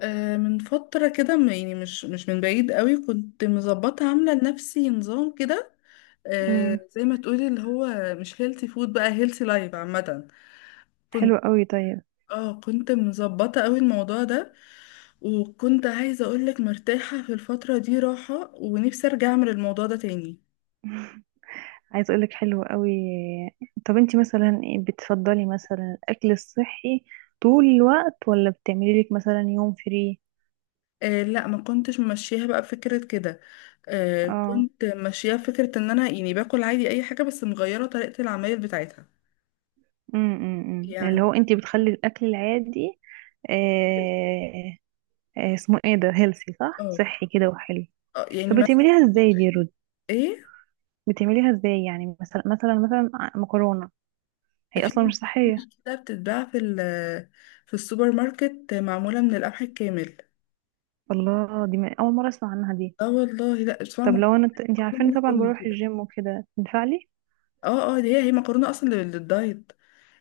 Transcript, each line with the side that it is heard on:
left: من فترة كده يعني مش من بعيد قوي كنت مظبطة عاملة لنفسي نظام كده.
right: مم.
left: زي ما تقولي اللي هو مش هيلثي فود بقى هيلثي لايف عامة.
right: حلو
left: كنت
right: قوي، طيب.
left: اه كنت مظبطة قوي الموضوع ده، وكنت عايزة اقولك مرتاحة في الفترة دي راحة ونفسي ارجع اعمل الموضوع ده تاني.
right: عايز اقولك حلو قوي. طب، انتي مثلا إيه، بتفضلي مثلا الاكل الصحي طول الوقت، ولا بتعملي لك مثلا يوم فري؟
left: آه لا، ما كنتش ماشياها بقى بفكرة كده. آه،
right: اه.
left: كنت ماشياها بفكرة ان انا يعني باكل عادي اي حاجة، بس مغيرة طريقة العمايل بتاعتها.
right: امم،
left: يعني
right: اللي هو انتي بتخلي الاكل العادي. آه. آه، اسمه ايه ده، هيلثي صح،
left: اه.
right: صحي كده وحلو.
left: آه،
right: طب
left: يعني
right: بتعمليها
left: مثلا
right: ازاي دي رود؟
left: ايه،
right: بتعمليها ازاي يعني مثلا، مكرونة. هي
left: في
right: اصلا مش صحية.
left: مكرونة كده بتتباع في في السوبر ماركت، معمولة من القمح الكامل.
right: الله، دي اول مرة اسمع عنها دي.
left: اه والله، لا اسمها
right: طب لو
left: مكرونة،
right: انا، انت عارفاني
left: لونها
right: طبعا
left: بني
right: بروح
left: كده.
right: الجيم وكده، ينفع لي؟
left: اه اه، دي هي مكرونة اصلا للدايت.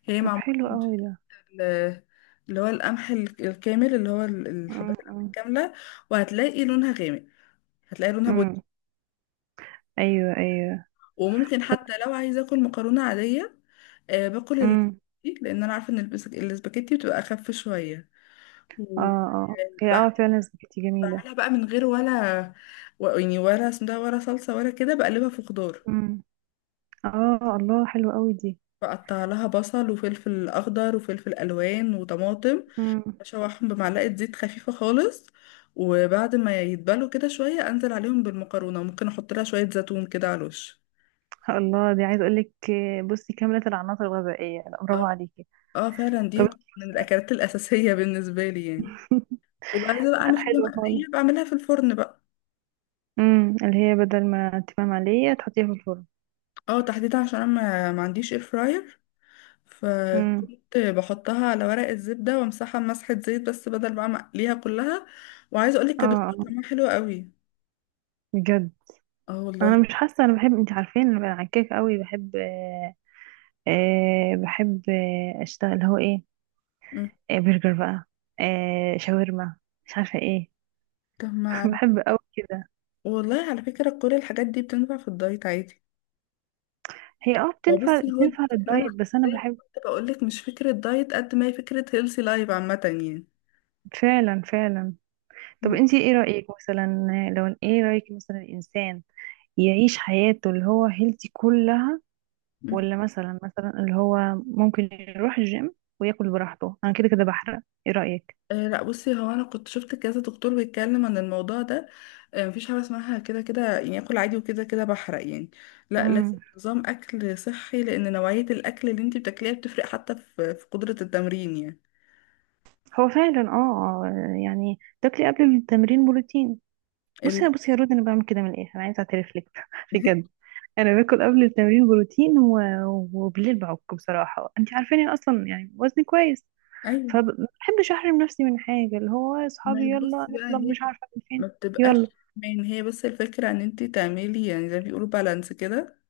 left: هي
right: طب
left: معمولة
right: حلو
left: من
right: قوي
left: شكل،
right: ده.
left: آه، اللي هو القمح الكامل، اللي هو الحبات القمح
right: امم.
left: الكاملة. وهتلاقي لونها غامق، هتلاقي لونها بني.
right: إمم. ايوه ايوه.
left: وممكن
right: طب.
left: حتى لو عايزة اكل مكرونة عادية، باكل
right: امم.
left: الاسباجيتي، لان انا عارفة ان الاسباجيتي بتبقى اخف شوية.
right: اه
left: و-
right: اه، هي فعلا سباكيتي جميله.
left: بعملها بقى من غير ولا يعني ولا اسم ده ولا صلصة ولا كده، بقلبها في خضار.
right: امم. اه، الله حلو قوي دي.
left: بقطع لها بصل وفلفل أخضر وفلفل ألوان وطماطم،
right: امم.
left: أشوحهم بمعلقة زيت خفيفة خالص، وبعد ما يتبلوا كده شوية أنزل عليهم بالمكرونة، وممكن أحط لها شوية زيتون كده على الوش.
right: الله، دي عايزه اقول لك، بصي كامله العناصر الغذائيه، لا برافو عليكي.
left: اه فعلا،
right: طب.
left: دي من الأكلات الأساسية بالنسبة لي يعني. وبعد كده بقى أعمل
right: لا
left: حاجة
right: حلو خالص.
left: مقلية، بعملها في الفرن بقى.
right: امم، اللي هي بدل ما تمام عاديه تحطيها في الفرن.
left: اه، تحديدا عشان أنا ما عنديش اير فراير،
right: امم.
left: فكنت بحطها على ورق الزبدة وامسحها بمسحة زيت، بس بدل بقى ما اقليها كلها. وعايزة اقولك
right: اه
left: كانت بتطلع
right: اه
left: طعمها حلو قوي.
right: بجد.
left: اه والله.
right: انا مش حاسه، انا بحب، انت عارفين انا عكاك قوي بحب. بحب اشتغل اللي هو ايه،
left: مم.
right: برجر بقى، شاورما، مش عارفه ايه.
left: طب ما على-
right: بحب قوي كده.
left: والله على فكرة كل الحاجات دي بتنفع في الدايت عادي.
right: هي
left: ما
right: بتنفع
left: بصي، هو
right: بتنفع
left: الفكرة ان انا،
right: للدايت، بس انا
left: زي ما
right: بحب.
left: كنت بقولك، مش فكرة دايت قد ما هي فكرة هيلثي لايف عامة يعني.
right: فعلا فعلا. طب انتي ايه رايك مثلا، لو ايه رايك مثلا، الانسان يعيش حياته اللي هو هيلثي كلها،
left: مم.
right: ولا مثلا اللي هو ممكن يروح الجيم وياكل براحته، انا كده كده بحرق؟ ايه رايك؟
left: آه لا، بصي هو انا كنت شفت كذا دكتور بيتكلم عن الموضوع ده. آه، مفيش حاجه اسمها كده كده يعني اكل عادي وكده كده بحرق يعني. لا،
right: امم.
left: لازم نظام اكل صحي، لان نوعيه الاكل اللي انت بتاكليها بتفرق حتى في في قدره التمرين يعني.
right: هو فعلا يعني تاكلي قبل التمرين بروتين. بصي
left: ال...
right: بصي يا رود، انا بعمل كده من الاخر، انا عايزه اعترف لك بجد. انا باكل قبل التمرين بروتين وبالليل بعك، بصراحه انت عارفاني أنا اصلا يعني وزني كويس،
left: ايوه.
right: فبحبش احرم نفسي من حاجه، اللي هو
left: ما هي
right: اصحابي يلا
left: بصي بقى،
right: نطلب
left: هي
right: مش عارفه من فين.
left: ما
right: يلا.
left: بتبقاش من هي، بس الفكره ان انت تعملي يعني زي ما بيقولوا بالانس كده.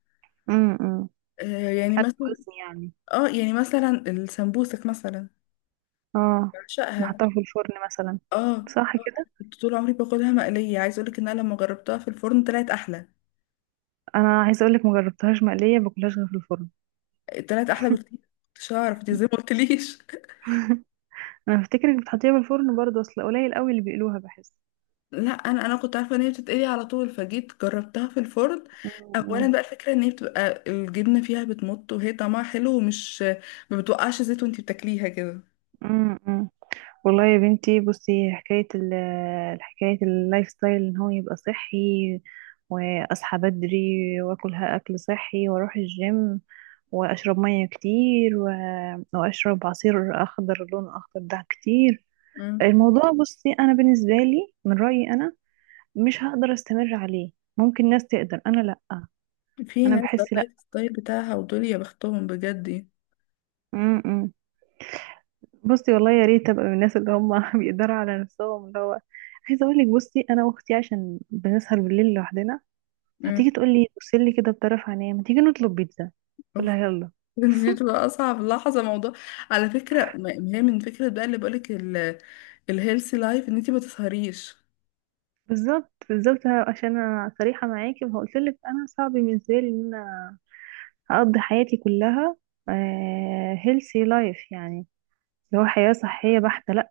right: امم.
left: آه يعني
right: حتى
left: مثلا،
right: وزني يعني.
left: اه يعني مثلا السمبوسك مثلا،
right: اه.
left: بعشقها.
right: نحطها في الفرن مثلا،
left: اه
right: صح كده.
left: انا كنت طول عمري باكلها مقلية، عايز اقولك ان انا لما جربتها في الفرن طلعت احلى.
right: انا عايزه اقول لك، ما جربتهاش مقليه، باكلهاش غير في الفرن.
left: طلعت احلى بكتير. مش هعرف، دي زي ما قلتليش
right: انا بفتكرك بتحطيها في الفرن برضه، اصل قليل قوي اللي بيقلوها بحس.
left: لا، انا كنت عارفه ان هي بتتقلي على طول، فجيت جربتها في الفرن. اولا
right: امم
left: بقى، الفكره ان هي بتبقى الجبنه فيها بتمط، وهي طعمها حلو ومش ما بتوقعش زيت وانتي بتاكليها كده.
right: امم. والله يا بنتي، بصي، حكاية اللايف ستايل ان هو يبقى صحي، واصحى بدري، واكل ها- اكل صحي، واروح الجيم، واشرب مية كتير، واشرب عصير اخضر، لون اخضر ده كتير.
left: مم.
right: الموضوع، بصي، انا بالنسبة لي من رأيي انا مش هقدر استمر عليه. ممكن ناس تقدر، انا لا.
left: في
right: انا
left: ناس ده
right: بحس لا.
left: اللايف ستايل بتاعها، ودول يا بختهم بجد يعني.
right: م -م. بصي والله يا ريت ابقى من الناس اللي هم بيقدروا على نفسهم، اللي هو عايزه اقول لك، بصي، انا واختي عشان بنسهر بالليل لوحدنا، هتيجي تقول لي بص لي كده بطرف عينيا، ما تيجي نطلب بيتزا،
left: مم.
right: اقول لها يلا.
left: دي بتبقى اصعب لحظه موضوع. على فكره، ما هي من فكره بقى اللي بقولك الهيلثي لايف ان انتي ما تسهريش.
right: بالظبط بالظبط، عشان انا صريحه معاكي، فقلت لك انا صعب بالنسبه لي ان انا هقضي حياتي كلها هيلثي لايف، يعني اللي هو حياه صحيه بحته، لا.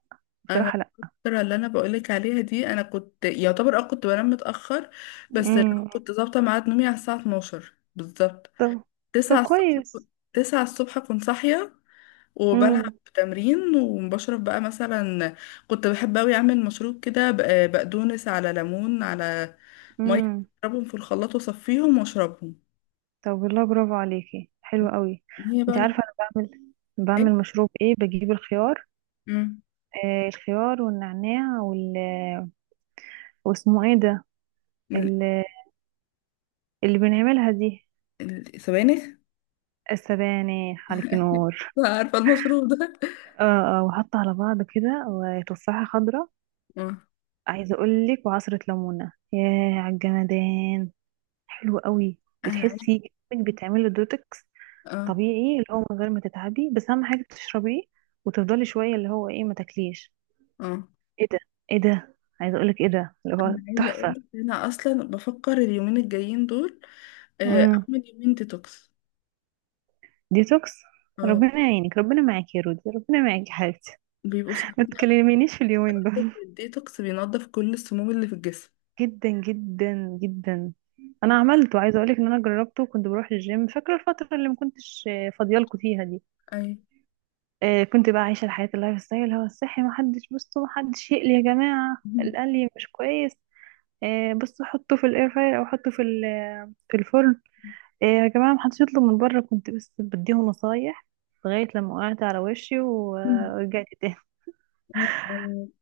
left: انا
right: بصراحه لا.
left: الفتره اللي انا بقولك عليها دي، انا كنت يعتبر اه كنت بنام متاخر، بس اللي هو
right: امم.
left: كنت ظابطه ميعاد نومي على الساعه 12 بالظبط.
right: طب. طب كويس.
left: 9 الصبح كنت صاحيه، وبلعب
right: امم
left: تمرين، وبشرب بقى مثلا، كنت بحب اوي اعمل مشروب كده بقدونس على ليمون على ميه،
right: امم.
left: اضربهم في الخلاط واصفيهم واشربهم.
right: طب والله برافو عليكي، حلو قوي.
left: هي بقى
right: انت عارفه
left: الفول.
right: انا بعمل،
left: حلو.
right: بعمل مشروب ايه، بجيب الخيار.
left: مم.
right: آه الخيار والنعناع، واسمه ايه ده
left: ال-
right: اللي بنعملها دي.
left: السبانخ.
right: السبانخ، حرك نور.
left: عارفة المشروب ده.
right: اه اه، وحط على بعض كده وتفاحة خضراء.
left: اه،
right: عايزة اقولك، وعصرة ليمونة، ياه عالجمدان. حلو قوي.
left: انا عايزة.
right: بتحسي انك بتعملي دوتكس
left: اه
right: طبيعي، اللي هو من غير ما تتعبي، بس اهم حاجة تشربيه، وتفضلي شوية اللي هو ايه ما تاكليش.
left: اه
right: ايه ده، ايه ده، عايزة اقولك ايه ده اللي هو
left: انا عايزة اقول
right: تحفة.
left: لك انا اصلا بفكر اليومين الجايين دول،
right: امم.
left: اعمل يومين ديتوكس.
right: ديتوكس.
left: اه،
right: ربنا يعينك، ربنا معاك يا رودي، ربنا معاك يا حبيبتي.
left: بيبقوا
right: ما
left: صعبين
right: تكلمينيش في اليومين
left: قوي.
right: دول.
left: الديتوكس بينضف كل السموم اللي في الجسم.
right: جدا جدا جدا. انا عملته، عايزه اقولك ان انا جربته، كنت بروح الجيم، فاكره الفتره اللي ما كنتش فاضيالكوا فيها دي.
left: اي.
right: كنت بقى عايشه الحياه اللايف ستايل هو الصحي، ما حدش، بصوا، ما حدش يقلي يا جماعه، القلي مش كويس. بصوا حطه في الاير فراير، او حطه في في الفرن. يا جماعه، ما حدش يطلب من بره، كنت بس بديهم نصايح، لغايه لما وقعت على وشي ورجعت تاني.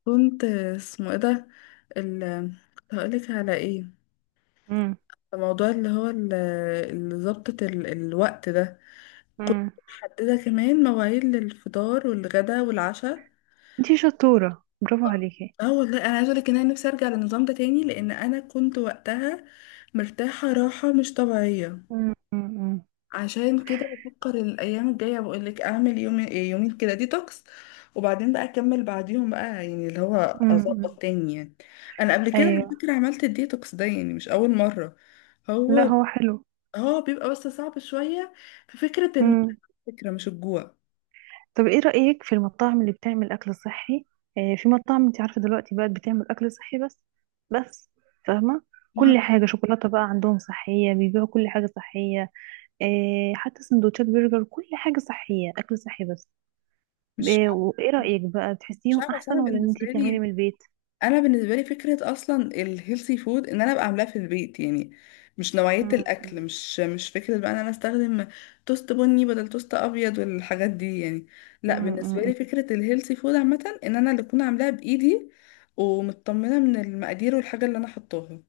left: كنت، اسمه ايه ده، ال، هقولك على ايه.
right: امم
left: الموضوع اللي هو اللي ظبطة الوقت ده، كنت
right: امم.
left: محددة كمان مواعيد للفطار والغدا والعشاء.
right: انتي شطوره، برافو عليكي.
left: اه والله، انا عايزه اقولك ان انا نفسي ارجع للنظام ده تاني، لان انا كنت وقتها مرتاحه راحه مش طبيعيه.
right: امم امم
left: عشان كده بفكر الايام الجايه، بقول لك اعمل يوم يومين كده ديتوكس، وبعدين بقى اكمل بعديهم بقى، يعني اللي هو
right: امم.
left: اظبط تاني يعني. انا قبل كده على
right: ايوه.
left: فكره عملت الديتوكس ده، يعني مش اول مره.
right: لا
left: هو
right: هو حلو.
left: هو بيبقى بس صعب شويه في فكره.
right: امم.
left: الفكره مش الجوع.
right: طب ايه رأيك في المطاعم اللي بتعمل اكل صحي؟ في مطاعم، انت عارفة دلوقتي بقت بتعمل اكل صحي، بس فاهمة، كل حاجة، شوكولاتة بقى عندهم صحية، بيبيعوا كل حاجة صحية. حتى سندوتشات برجر، كل حاجة صحية، اكل صحي بس.
left: مش
right: وايه رأيك بقى،
left: مش
right: بتحسيهم
left: عارفه، اصل
right: احسن
left: انا
right: ولا ان
left: بالنسبه
right: انت تعملي
left: لي،
right: من البيت؟
left: انا بالنسبه لي فكره اصلا الهيلثي فود ان انا ابقى عاملاه في البيت يعني، مش نوعيه الاكل،
right: مم.
left: مش فكره بقى ان انا استخدم توست بني بدل توست ابيض والحاجات دي يعني. لا،
right: مم.
left: بالنسبه
right: مم.
left: لي فكره الهيلثي فود عامه ان انا اللي اكون عاملاها بايدي ومطمنه من المقادير والحاجه اللي انا حطاها.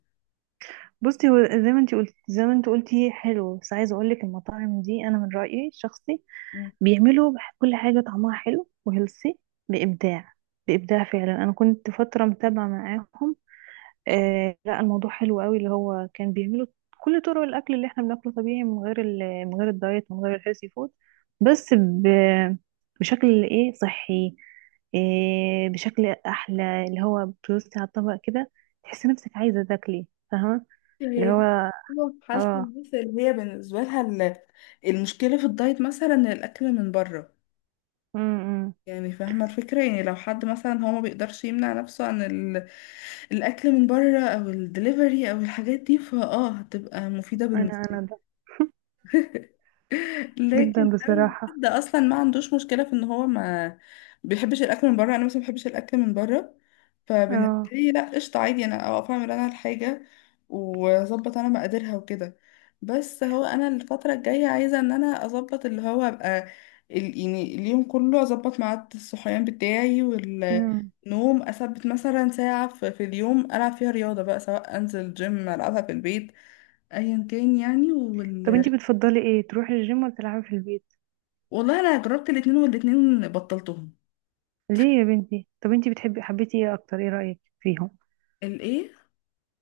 right: بصي، هو زي ما انت قلتي حلو، بس عايزة اقول لك، المطاعم دي انا من رأيي الشخصي
left: مم.
right: بيعملوا كل حاجة طعمها حلو وهيلثي، بإبداع. بإبداع فعلا، أنا كنت فترة متابعة معاهم. آه لا، الموضوع حلو قوي اللي هو كان بيعملوا كل طرق الأكل اللي احنا بناكله طبيعي، من غير من غير الدايت، من غير الهيلثي فود، بس بشكل ايه، صحي، إيه، بشكل أحلى، اللي هو بتوصي على الطبق كده، تحسي نفسك عايزة تاكلي، فاهمة؟ اللي
left: هي دي
right: هو،
left: حالة
right: اه،
left: الناس اللي هي بالنسبة لها المشكلة في الدايت، مثلا الأكل من بره.
right: أمم.
left: يعني فاهمة الفكرة، يعني لو حد مثلا هو ما بيقدرش يمنع نفسه عن الأكل من بره أو الدليفري أو الحاجات دي، فاه هتبقى مفيدة
right: انا
left: بالنسبة.
right: انا ده، جدا
left: لكن اول
right: بصراحة.
left: حد اصلا ما عندوش مشكله في ان هو ما بيحبش الاكل من بره، انا مثلا ما بحبش الاكل من بره، فبالنسبه
right: اه.
left: لي لا قشطه عادي، انا اقف اعمل انا الحاجه واظبط انا مقاديرها وكده. بس هو انا الفتره الجايه عايزه ان انا اظبط اللي هو ابقى يعني اليوم كله اظبط ميعاد الصحيان بتاعي والنوم، اثبت مثلا ساعه في في اليوم العب فيها رياضه بقى، سواء انزل جيم العبها في البيت، ايا كان يعني.
right: طب
left: وال،
right: انتي بتفضلي ايه، تروحي الجيم ولا تلعبي في البيت؟
left: والله انا جربت الاتنين والاتنين بطلتهم.
right: ليه يا بنتي؟ طب انتي بتحبي، حبيتي ايه اكتر، ايه رأيك فيهم؟
left: الايه؟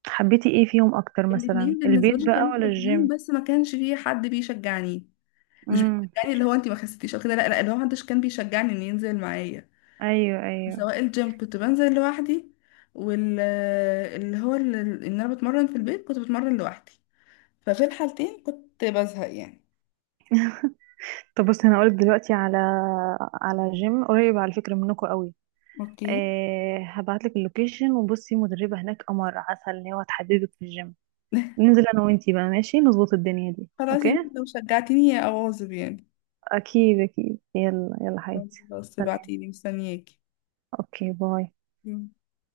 right: حبيتي ايه فيهم اكتر، مثلا
left: الاتنين بالنسبه
right: البيت
left: لي
right: بقى
left: كانوا
right: ولا
left: حلوين،
right: الجيم؟
left: بس ما كانش فيه حد بيشجعني. مش
right: امم، في
left: بيشجعني اللي
right: الجيم.
left: هو انت ما خسيتيش او كده، لا لا، اللي هو محدش كان بيشجعني ان ينزل معايا.
right: ايوه ايوه.
left: سواء الجيم كنت بنزل لوحدي، وال، اللي هو ان انا بتمرن في البيت كنت بتمرن لوحدي، ففي الحالتين كنت بزهق يعني.
right: طب بصي، انا هقولك دلوقتي على جيم قريب، على فكرة منكم قوي.
left: اوكي.
right: هبعتلك اللوكيشن، وبصي مدربة هناك قمر عسل، اللي هو هتحددك في الجيم. ننزل انا وانتي بقى، ماشي، نظبط الدنيا دي،
left: خلاص،
right: اوكي.
left: يمكن لو شجعتيني يا اواظب يعني.
right: اكيد اكيد، يلا يلا حياتي.
left: خلاص
right: سلام.
left: ابعتيلي، مستنياكي.
right: اوكي باي.